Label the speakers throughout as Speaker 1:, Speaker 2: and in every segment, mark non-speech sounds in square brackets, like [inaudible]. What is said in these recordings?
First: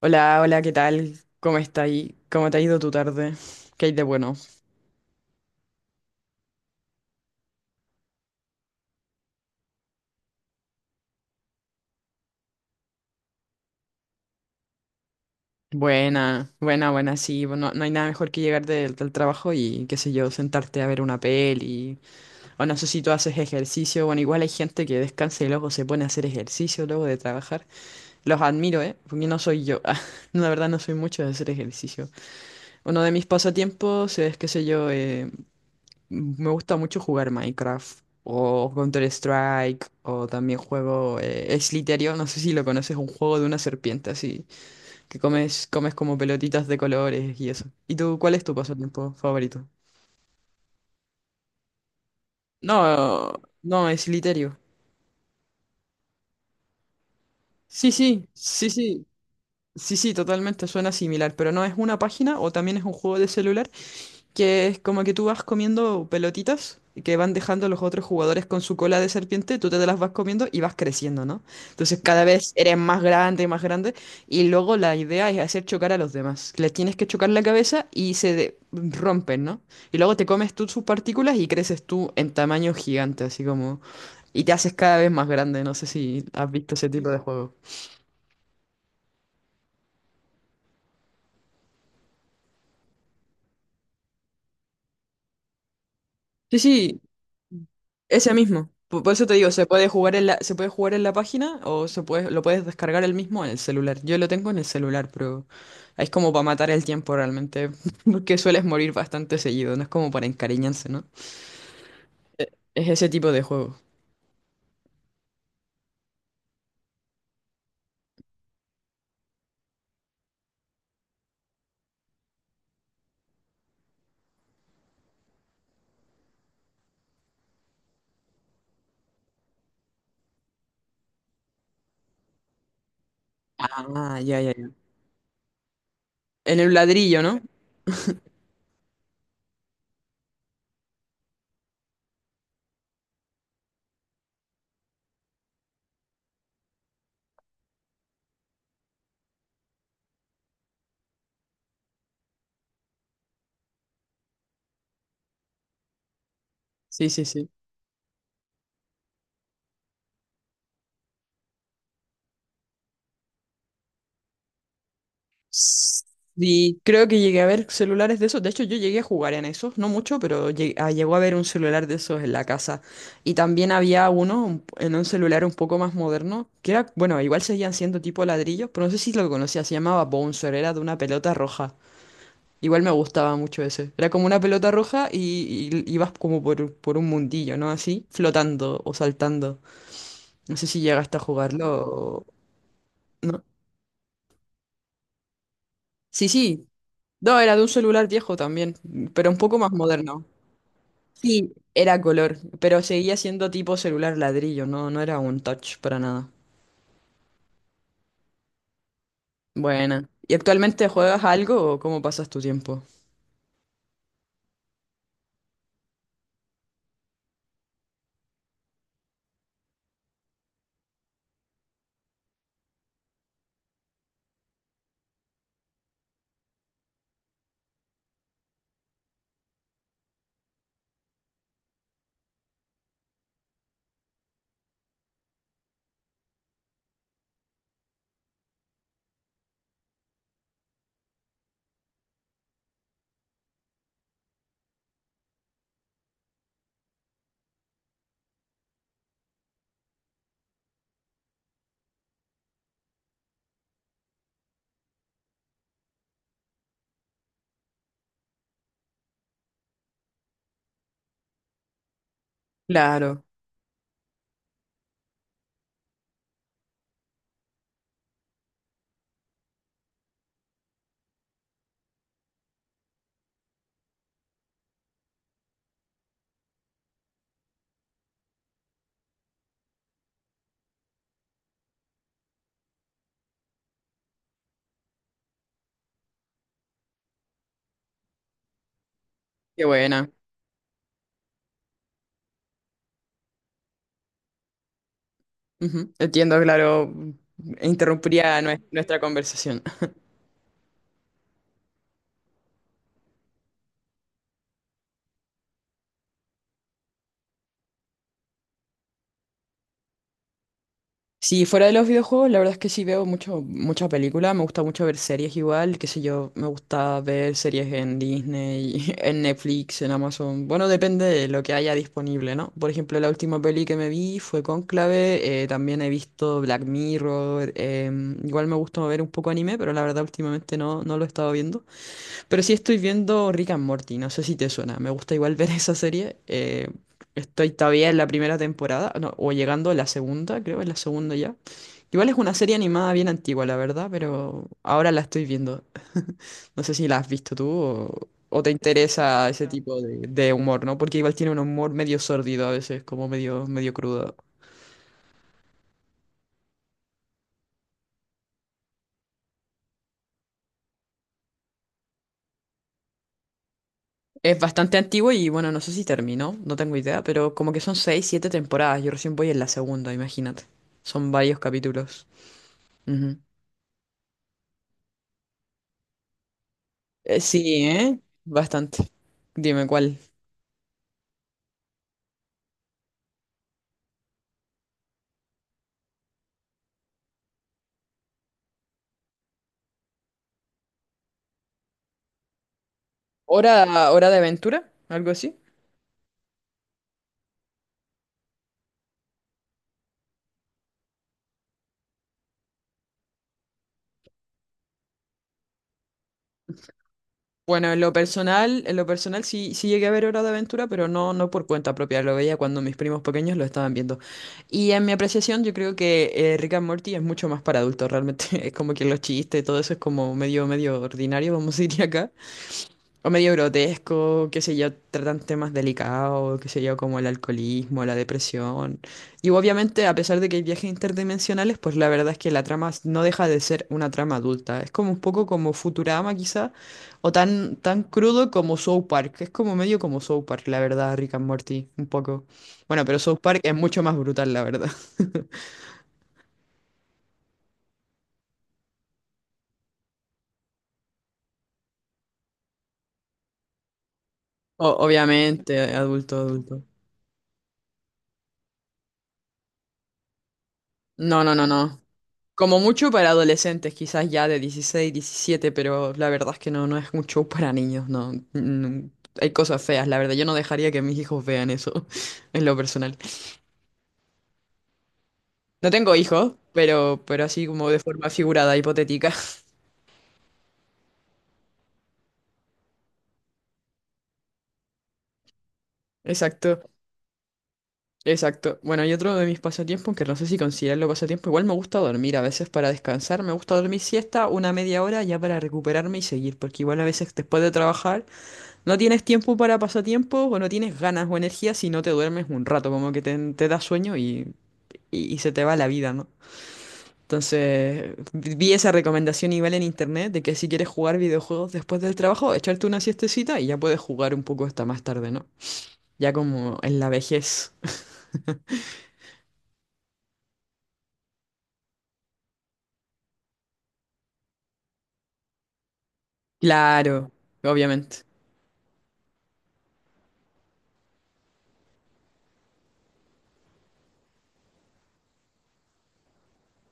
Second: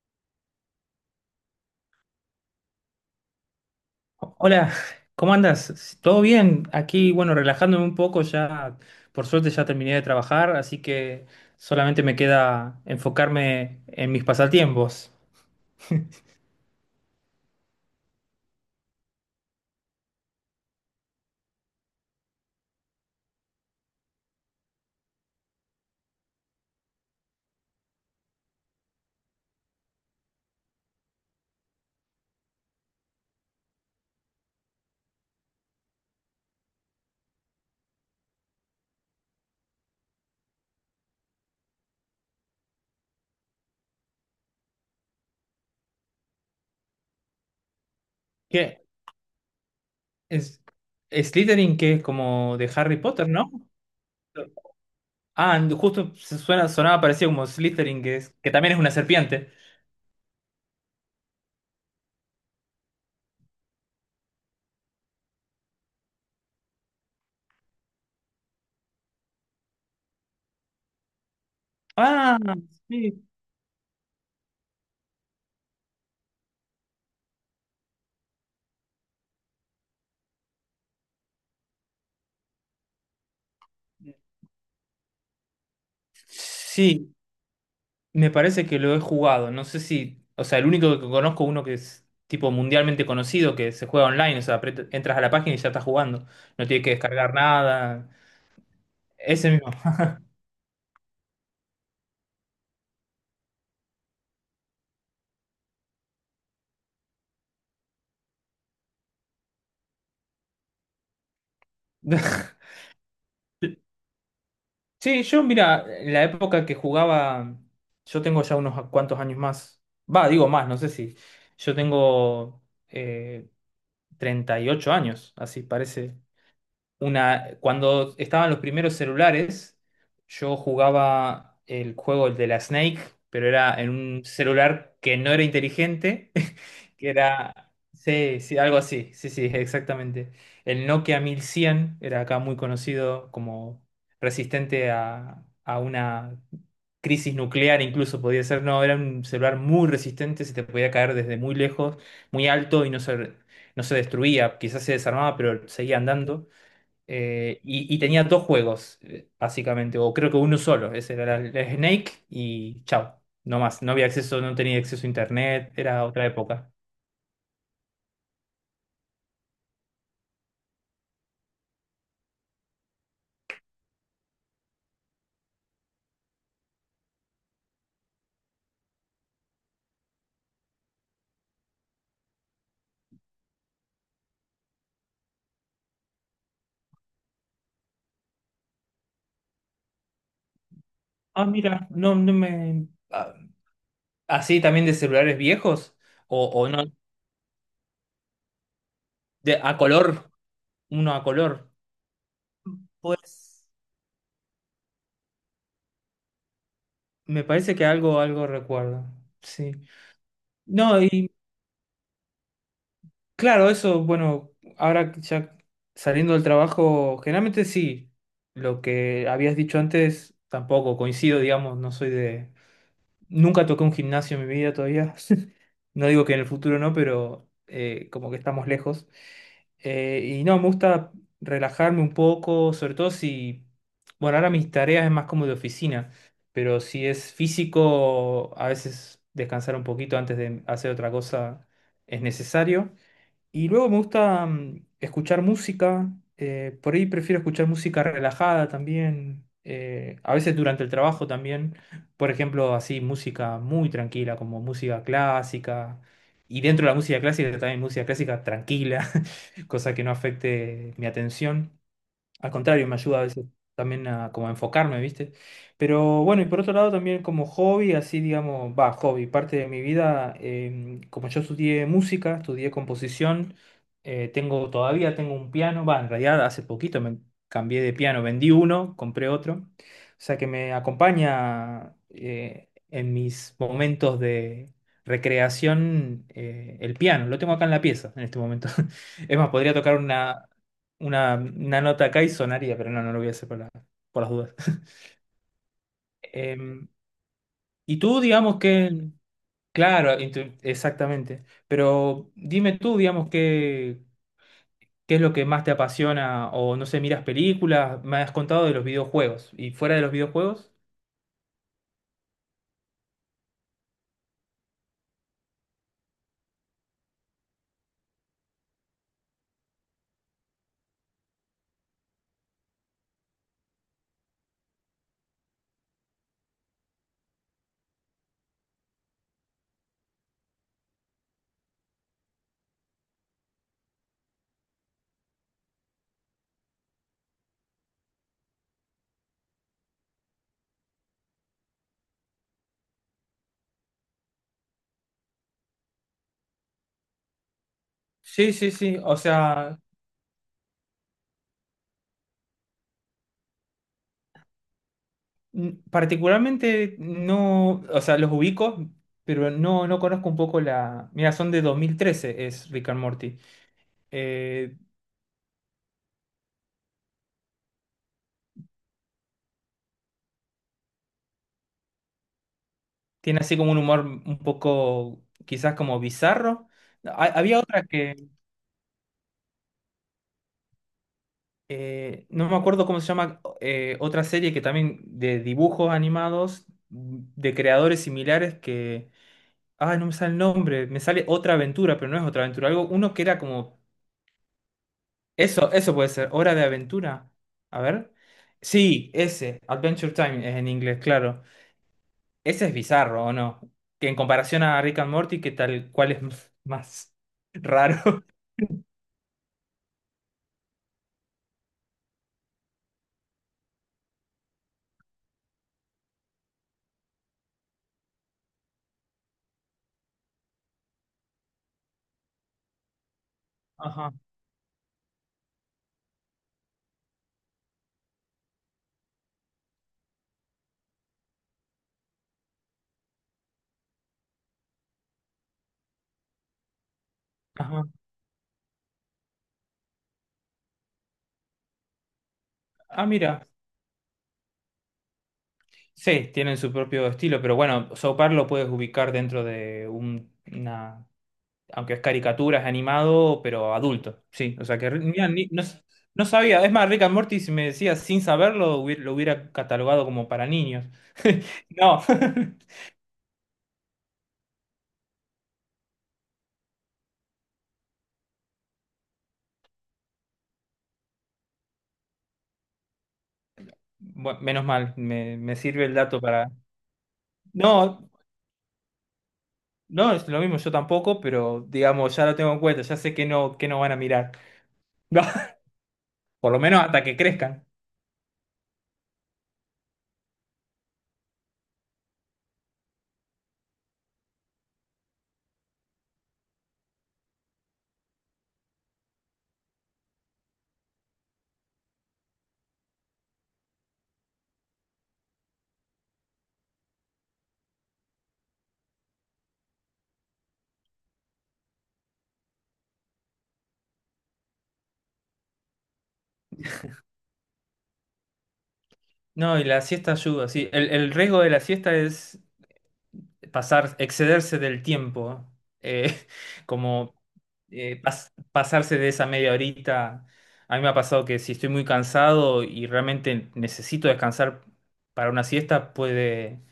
Speaker 1: Hola, hola, ¿qué tal? ¿Cómo está ahí? ¿Cómo te ha ido tu tarde? ¿Qué hay de bueno?
Speaker 2: Hola, ¿cómo andas? ¿Todo bien? Aquí, bueno, relajándome un poco, ya por suerte ya terminé de trabajar, así que solamente me queda enfocarme en mis pasatiempos.
Speaker 1: Buena, buena, buena, sí. No, no hay nada mejor que llegar del trabajo y, qué sé yo, sentarte a ver una peli. O no sé si tú haces ejercicio. Bueno, igual hay gente que descansa y luego se pone a hacer ejercicio luego de trabajar. Los admiro, ¿eh? Porque no soy yo. [laughs] La verdad no soy mucho de hacer ejercicio. Uno de mis pasatiempos es, qué sé yo, me gusta mucho jugar Minecraft o Counter-Strike o también juego Slytherin, no sé si lo conoces, un juego de una serpiente así, que comes, comes como pelotitas de colores y eso. ¿Y tú cuál es tu
Speaker 2: ¿Qué?
Speaker 1: pasatiempo favorito?
Speaker 2: Es, Slytherin, que es como de Harry Potter,
Speaker 1: No,
Speaker 2: ¿no?
Speaker 1: no, es Slytherin.
Speaker 2: Ah, justo se suena, sonaba parecido como
Speaker 1: Sí,
Speaker 2: Slytherin, que
Speaker 1: sí,
Speaker 2: es, que
Speaker 1: sí,
Speaker 2: también es una
Speaker 1: sí,
Speaker 2: serpiente.
Speaker 1: sí, sí, totalmente suena similar, pero no es una página o también es un juego de celular, que es como que tú vas comiendo pelotitas y que van dejando los otros jugadores con su cola de serpiente, tú te las vas comiendo y vas creciendo, ¿no? Entonces cada
Speaker 2: Ah,
Speaker 1: vez eres más
Speaker 2: sí.
Speaker 1: grande y más grande, y luego la idea es hacer chocar a los demás. Les tienes que chocar la cabeza y se rompen, ¿no? Y luego te comes tú sus partículas y creces tú en tamaño gigante, así como... Y te haces cada vez más grande, no sé si has visto ese tipo
Speaker 2: Sí,
Speaker 1: de juego.
Speaker 2: me parece que lo he jugado. No sé si. O sea, el único que conozco, uno que es tipo mundialmente conocido, que se juega online. O sea, entras a la página y ya estás jugando.
Speaker 1: Sí,
Speaker 2: No tienes que
Speaker 1: sí,
Speaker 2: descargar nada.
Speaker 1: ese mismo. Por eso te digo,
Speaker 2: Ese
Speaker 1: se
Speaker 2: mismo.
Speaker 1: puede jugar en la, se puede jugar en la página o se puede, lo puedes descargar el mismo en el celular. Yo lo tengo en el celular, pero es como para matar el tiempo realmente, [laughs] porque sueles morir bastante seguido, no es como para encariñarse, ¿no?
Speaker 2: [laughs]
Speaker 1: Es ese tipo de juego.
Speaker 2: Sí, yo, mira, en la época que jugaba. Yo tengo ya unos cuantos años más. Va, digo más, no sé si. Yo tengo eh, 38 años, así parece. Una, cuando estaban los primeros celulares, yo jugaba el juego el de la Snake, pero era en
Speaker 1: Ah,
Speaker 2: un
Speaker 1: ya, ya, ya.
Speaker 2: celular que no era inteligente,
Speaker 1: En el
Speaker 2: [laughs] que
Speaker 1: ladrillo, ¿no?
Speaker 2: era, sí, sí, algo así, sí, sí, exactamente. El Nokia 1100 era acá muy conocido como resistente a una crisis nuclear, incluso podía ser, no, era un celular muy resistente, se te podía caer desde muy lejos, muy alto y no se, no se destruía, quizás se desarmaba, pero seguía andando.
Speaker 1: Sí, sí, sí.
Speaker 2: Y tenía dos juegos, básicamente, o creo que uno solo. Ese era el Snake y chao. No más, no había acceso, no tenía acceso a internet, era otra época.
Speaker 1: Sí, creo que llegué a ver celulares de esos. De hecho, yo llegué a jugar en esos, no mucho, pero llegó a ver un celular de esos en la casa. Y también había uno en un celular un poco más moderno, que era, bueno, igual seguían siendo tipo ladrillos, pero no sé si lo conocía, se llamaba Bouncer, era de una pelota roja. Igual me gustaba mucho ese. Era como una pelota roja y ibas como por un mundillo, ¿no? Así, flotando o saltando. No sé si llegaste a
Speaker 2: Ah,
Speaker 1: jugarlo
Speaker 2: mira, no,
Speaker 1: o... ¿No?
Speaker 2: ¿así también de celulares viejos?
Speaker 1: Sí, sí,
Speaker 2: O no?
Speaker 1: no, era de un celular viejo también, pero un poco
Speaker 2: De,
Speaker 1: más
Speaker 2: a
Speaker 1: moderno.
Speaker 2: color, uno a
Speaker 1: Sí,
Speaker 2: color.
Speaker 1: era color, pero seguía siendo
Speaker 2: Pues
Speaker 1: tipo celular ladrillo, no, no era un touch para nada.
Speaker 2: me parece que algo, algo recuerdo. Sí.
Speaker 1: Buena. ¿Y actualmente
Speaker 2: No,
Speaker 1: juegas
Speaker 2: y
Speaker 1: algo o cómo pasas tu tiempo?
Speaker 2: claro, eso, bueno, ahora ya saliendo del trabajo, generalmente sí. Lo que habías dicho antes, tampoco coincido, digamos, no soy de... Nunca toqué un gimnasio en mi vida todavía. [laughs] No digo que en el futuro no, pero como que estamos lejos. Y no, me gusta relajarme un poco, sobre todo si... Bueno, ahora mis tareas es más como de oficina, pero si es físico, a veces descansar un poquito antes de hacer otra cosa es necesario. Y luego me gusta escuchar música, por ahí prefiero escuchar música relajada también, a veces durante el trabajo también, por ejemplo, así música muy tranquila, como música clásica, y dentro de la música clásica también música clásica tranquila, [laughs] cosa que no afecte mi atención. Al contrario, me ayuda a
Speaker 1: Claro,
Speaker 2: veces también a como a enfocarme, ¿viste? Pero bueno, y por otro lado también como hobby, así digamos, va, hobby, parte de mi vida, como yo estudié música, estudié composición, tengo todavía tengo un piano, va, en realidad hace poquito me cambié de piano, vendí uno, compré otro, o sea que me acompaña en mis momentos de recreación el piano, lo tengo acá en la pieza en este momento. [laughs] Es más,
Speaker 1: qué
Speaker 2: podría tocar
Speaker 1: buena.
Speaker 2: una nota acá y sonaría, pero no, no lo voy a hacer por las dudas. [laughs]
Speaker 1: Ujú, entiendo,
Speaker 2: Em,
Speaker 1: claro,
Speaker 2: y tú,
Speaker 1: interrumpiría
Speaker 2: digamos
Speaker 1: nuestra
Speaker 2: que,
Speaker 1: conversación.
Speaker 2: claro, exactamente, pero dime tú, digamos, que, qué es lo que más te apasiona o no sé, miras películas, me has contado de los videojuegos y fuera de los videojuegos.
Speaker 1: Sí, fuera de los videojuegos, la verdad es que sí veo mucho, mucha película, me gusta mucho ver series igual, qué sé yo, me gusta ver series en Disney, [laughs] en Netflix, en Amazon, bueno, depende de lo que haya disponible, ¿no? Por ejemplo, la última peli que me vi fue Cónclave, también he visto Black Mirror, igual me gusta ver un poco anime, pero la verdad últimamente no, no lo he estado viendo. Pero sí estoy viendo Rick and Morty, no sé si te suena. Me gusta igual [laughs] ver esa serie. Estoy todavía en la primera temporada, no, o llegando a la segunda, creo, en la segunda ya. Igual es una serie animada bien antigua, la verdad, pero ahora la estoy viendo. No sé si la has visto tú o te
Speaker 2: Sí, sí, sí, o
Speaker 1: interesa ese
Speaker 2: sea,
Speaker 1: tipo de humor, ¿no? Porque igual tiene un humor medio sórdido a veces, como medio, medio crudo.
Speaker 2: particularmente no, o sea, los ubico, pero no, no conozco un poco la... Mira, son de 2013, es Rick and Morty.
Speaker 1: Es
Speaker 2: Eh,
Speaker 1: bastante antiguo y bueno, no sé si terminó, no tengo idea, pero como que son seis, siete temporadas. Yo recién voy en la segunda, imagínate. Son varios capítulos. Ujú.
Speaker 2: Tiene así como un humor un poco, quizás como bizarro. Había
Speaker 1: Sí,
Speaker 2: otra
Speaker 1: ¿eh?
Speaker 2: que,
Speaker 1: Bastante. Dime cuál.
Speaker 2: no me acuerdo cómo se llama, otra serie que también de dibujos animados, de creadores similares que... Ah, no me sale el nombre, me sale Otra Aventura, pero no es Otra Aventura, algo, uno que era
Speaker 1: ¿Hora,
Speaker 2: como...
Speaker 1: hora de aventura? ¿Algo así?
Speaker 2: Eso puede ser, Hora de Aventura. A ver. Sí, ese, Adventure Time es en inglés, claro. Ese es bizarro, ¿o no? Que en comparación a Rick and Morty, que tal cual es [laughs] más
Speaker 1: Bueno,
Speaker 2: raro.
Speaker 1: en lo personal sí, sí llegué a ver Hora de Aventura, pero no, no por cuenta propia, lo veía cuando mis primos pequeños lo estaban viendo. Y en mi apreciación, yo creo que Rick and Morty es mucho más para adultos, realmente. [laughs] Es como que los chistes y todo eso es como medio, medio ordinario, vamos a decir acá. O medio
Speaker 2: Ajá.
Speaker 1: grotesco, qué sé yo, tratan temas delicados, qué sé yo, como el alcoholismo, la depresión. Y obviamente, a pesar de que hay viajes interdimensionales, pues la verdad es que la trama no deja de ser una trama adulta. Es como un poco como Futurama quizá, o tan, tan
Speaker 2: Ajá.
Speaker 1: crudo como South Park. Es como medio como South Park, la verdad, Rick and Morty, un poco. Bueno, pero
Speaker 2: Ah,
Speaker 1: South Park
Speaker 2: mira,
Speaker 1: es mucho más brutal, la verdad. [laughs]
Speaker 2: sí, tienen su propio estilo, pero bueno, South Park lo puedes ubicar dentro de una, aunque es caricatura, es animado, pero adulto, sí, o sea que mira,
Speaker 1: Obviamente, adulto,
Speaker 2: no
Speaker 1: adulto.
Speaker 2: sabía, es más, Rick and Morty, si me decías sin saberlo, lo hubiera catalogado como para niños.
Speaker 1: No, no,
Speaker 2: [laughs]
Speaker 1: no, no.
Speaker 2: No,
Speaker 1: Como
Speaker 2: [laughs]
Speaker 1: mucho para adolescentes, quizás ya de dieciséis, diecisiete, pero la verdad es que no, no es un show para niños, no. Mm, hay cosas feas, la verdad. Yo no dejaría que mis hijos vean eso, [laughs] en lo personal.
Speaker 2: bueno, menos mal, me
Speaker 1: No
Speaker 2: sirve
Speaker 1: tengo
Speaker 2: el dato
Speaker 1: hijos,
Speaker 2: para...
Speaker 1: pero así como de
Speaker 2: No,
Speaker 1: forma figurada, hipotética. [laughs]
Speaker 2: no, es lo mismo, yo tampoco, pero digamos, ya lo tengo en cuenta, ya sé que no van a mirar, [laughs] no, por lo
Speaker 1: Exacto,
Speaker 2: menos hasta que crezcan.
Speaker 1: exacto. Bueno, y otro de mis pasatiempos, que no sé si considerarlo pasatiempo, igual me gusta dormir a veces para descansar, me gusta dormir siesta una media hora ya para recuperarme y seguir, porque igual a veces después de trabajar... No tienes tiempo para pasatiempos o no tienes ganas o energía si no te duermes un rato, como que te da sueño y se te va la vida, ¿no? Entonces, vi esa recomendación igual en internet de que si quieres jugar videojuegos después del trabajo, echarte una siestecita y ya puedes jugar un poco hasta más tarde, ¿no? Ya como en la vejez.
Speaker 2: No, y la siesta ayuda, sí. El riesgo de la siesta es pasar, excederse del tiempo, eh, [laughs]
Speaker 1: Claro,
Speaker 2: como
Speaker 1: obviamente.
Speaker 2: pasarse de esa media horita. A mí me ha pasado que si estoy muy cansado y realmente necesito descansar para una siesta, puede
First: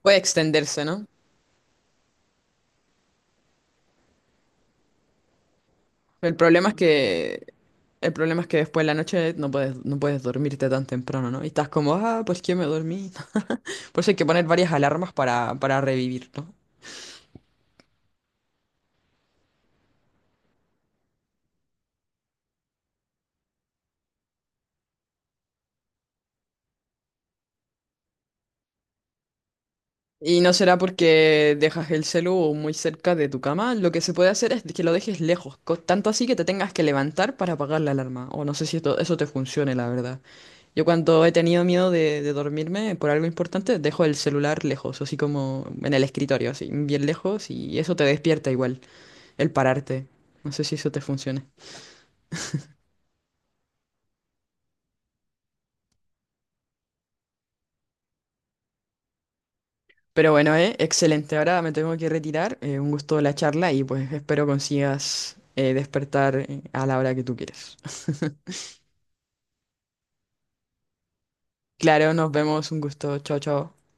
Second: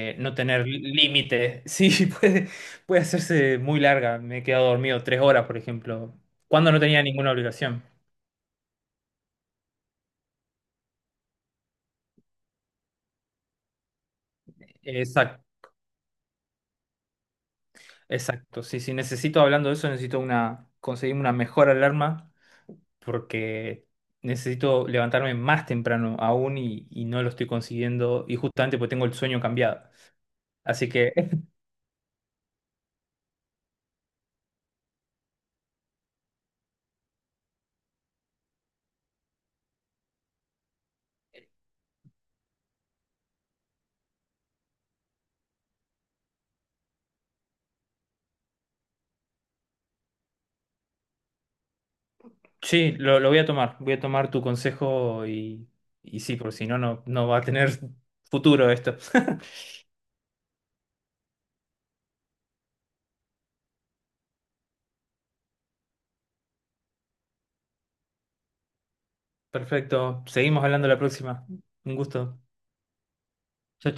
Speaker 1: Puede
Speaker 2: no tener
Speaker 1: extenderse, ¿no?
Speaker 2: límite. [laughs] Sí, puede, puede hacerse muy larga. Me he quedado dormido 3 horas, por ejemplo,
Speaker 1: El problema
Speaker 2: cuando
Speaker 1: es
Speaker 2: no tenía ninguna
Speaker 1: que
Speaker 2: obligación.
Speaker 1: el problema es que después de la noche no puedes, no puedes dormirte tan temprano, ¿no? Y estás como, "Ah, pues que me dormí." Por eso hay que poner varias alarmas
Speaker 2: Exacto.
Speaker 1: para revivir, ¿no?
Speaker 2: Exacto, sí, sí, necesito, hablando de eso, necesito una, conseguirme una mejor alarma porque necesito levantarme más temprano aún y no lo estoy consiguiendo y justamente porque tengo el sueño cambiado.
Speaker 1: Y no será
Speaker 2: Así que
Speaker 1: porque dejas el celu muy cerca de tu cama. Lo que se puede hacer es que lo dejes lejos, tanto así que te tengas que levantar para apagar la alarma. O no sé si eso te funcione, la verdad. Yo cuando he tenido miedo de dormirme por algo importante, dejo el celular lejos, así como en el escritorio, así, bien lejos, y eso te despierta igual, el pararte. No sé si eso te funciona.
Speaker 2: sí, lo voy a tomar tu consejo y sí, porque si no, no, no va a tener futuro esto. [laughs]
Speaker 1: Pero bueno, excelente. Ahora me tengo que retirar. Un gusto la charla y pues espero consigas despertar a la hora que tú quieres. [laughs]
Speaker 2: Perfecto, seguimos hablando la próxima. Un
Speaker 1: Claro, nos
Speaker 2: gusto.
Speaker 1: vemos. Un gusto. Chao, chao.
Speaker 2: Chao,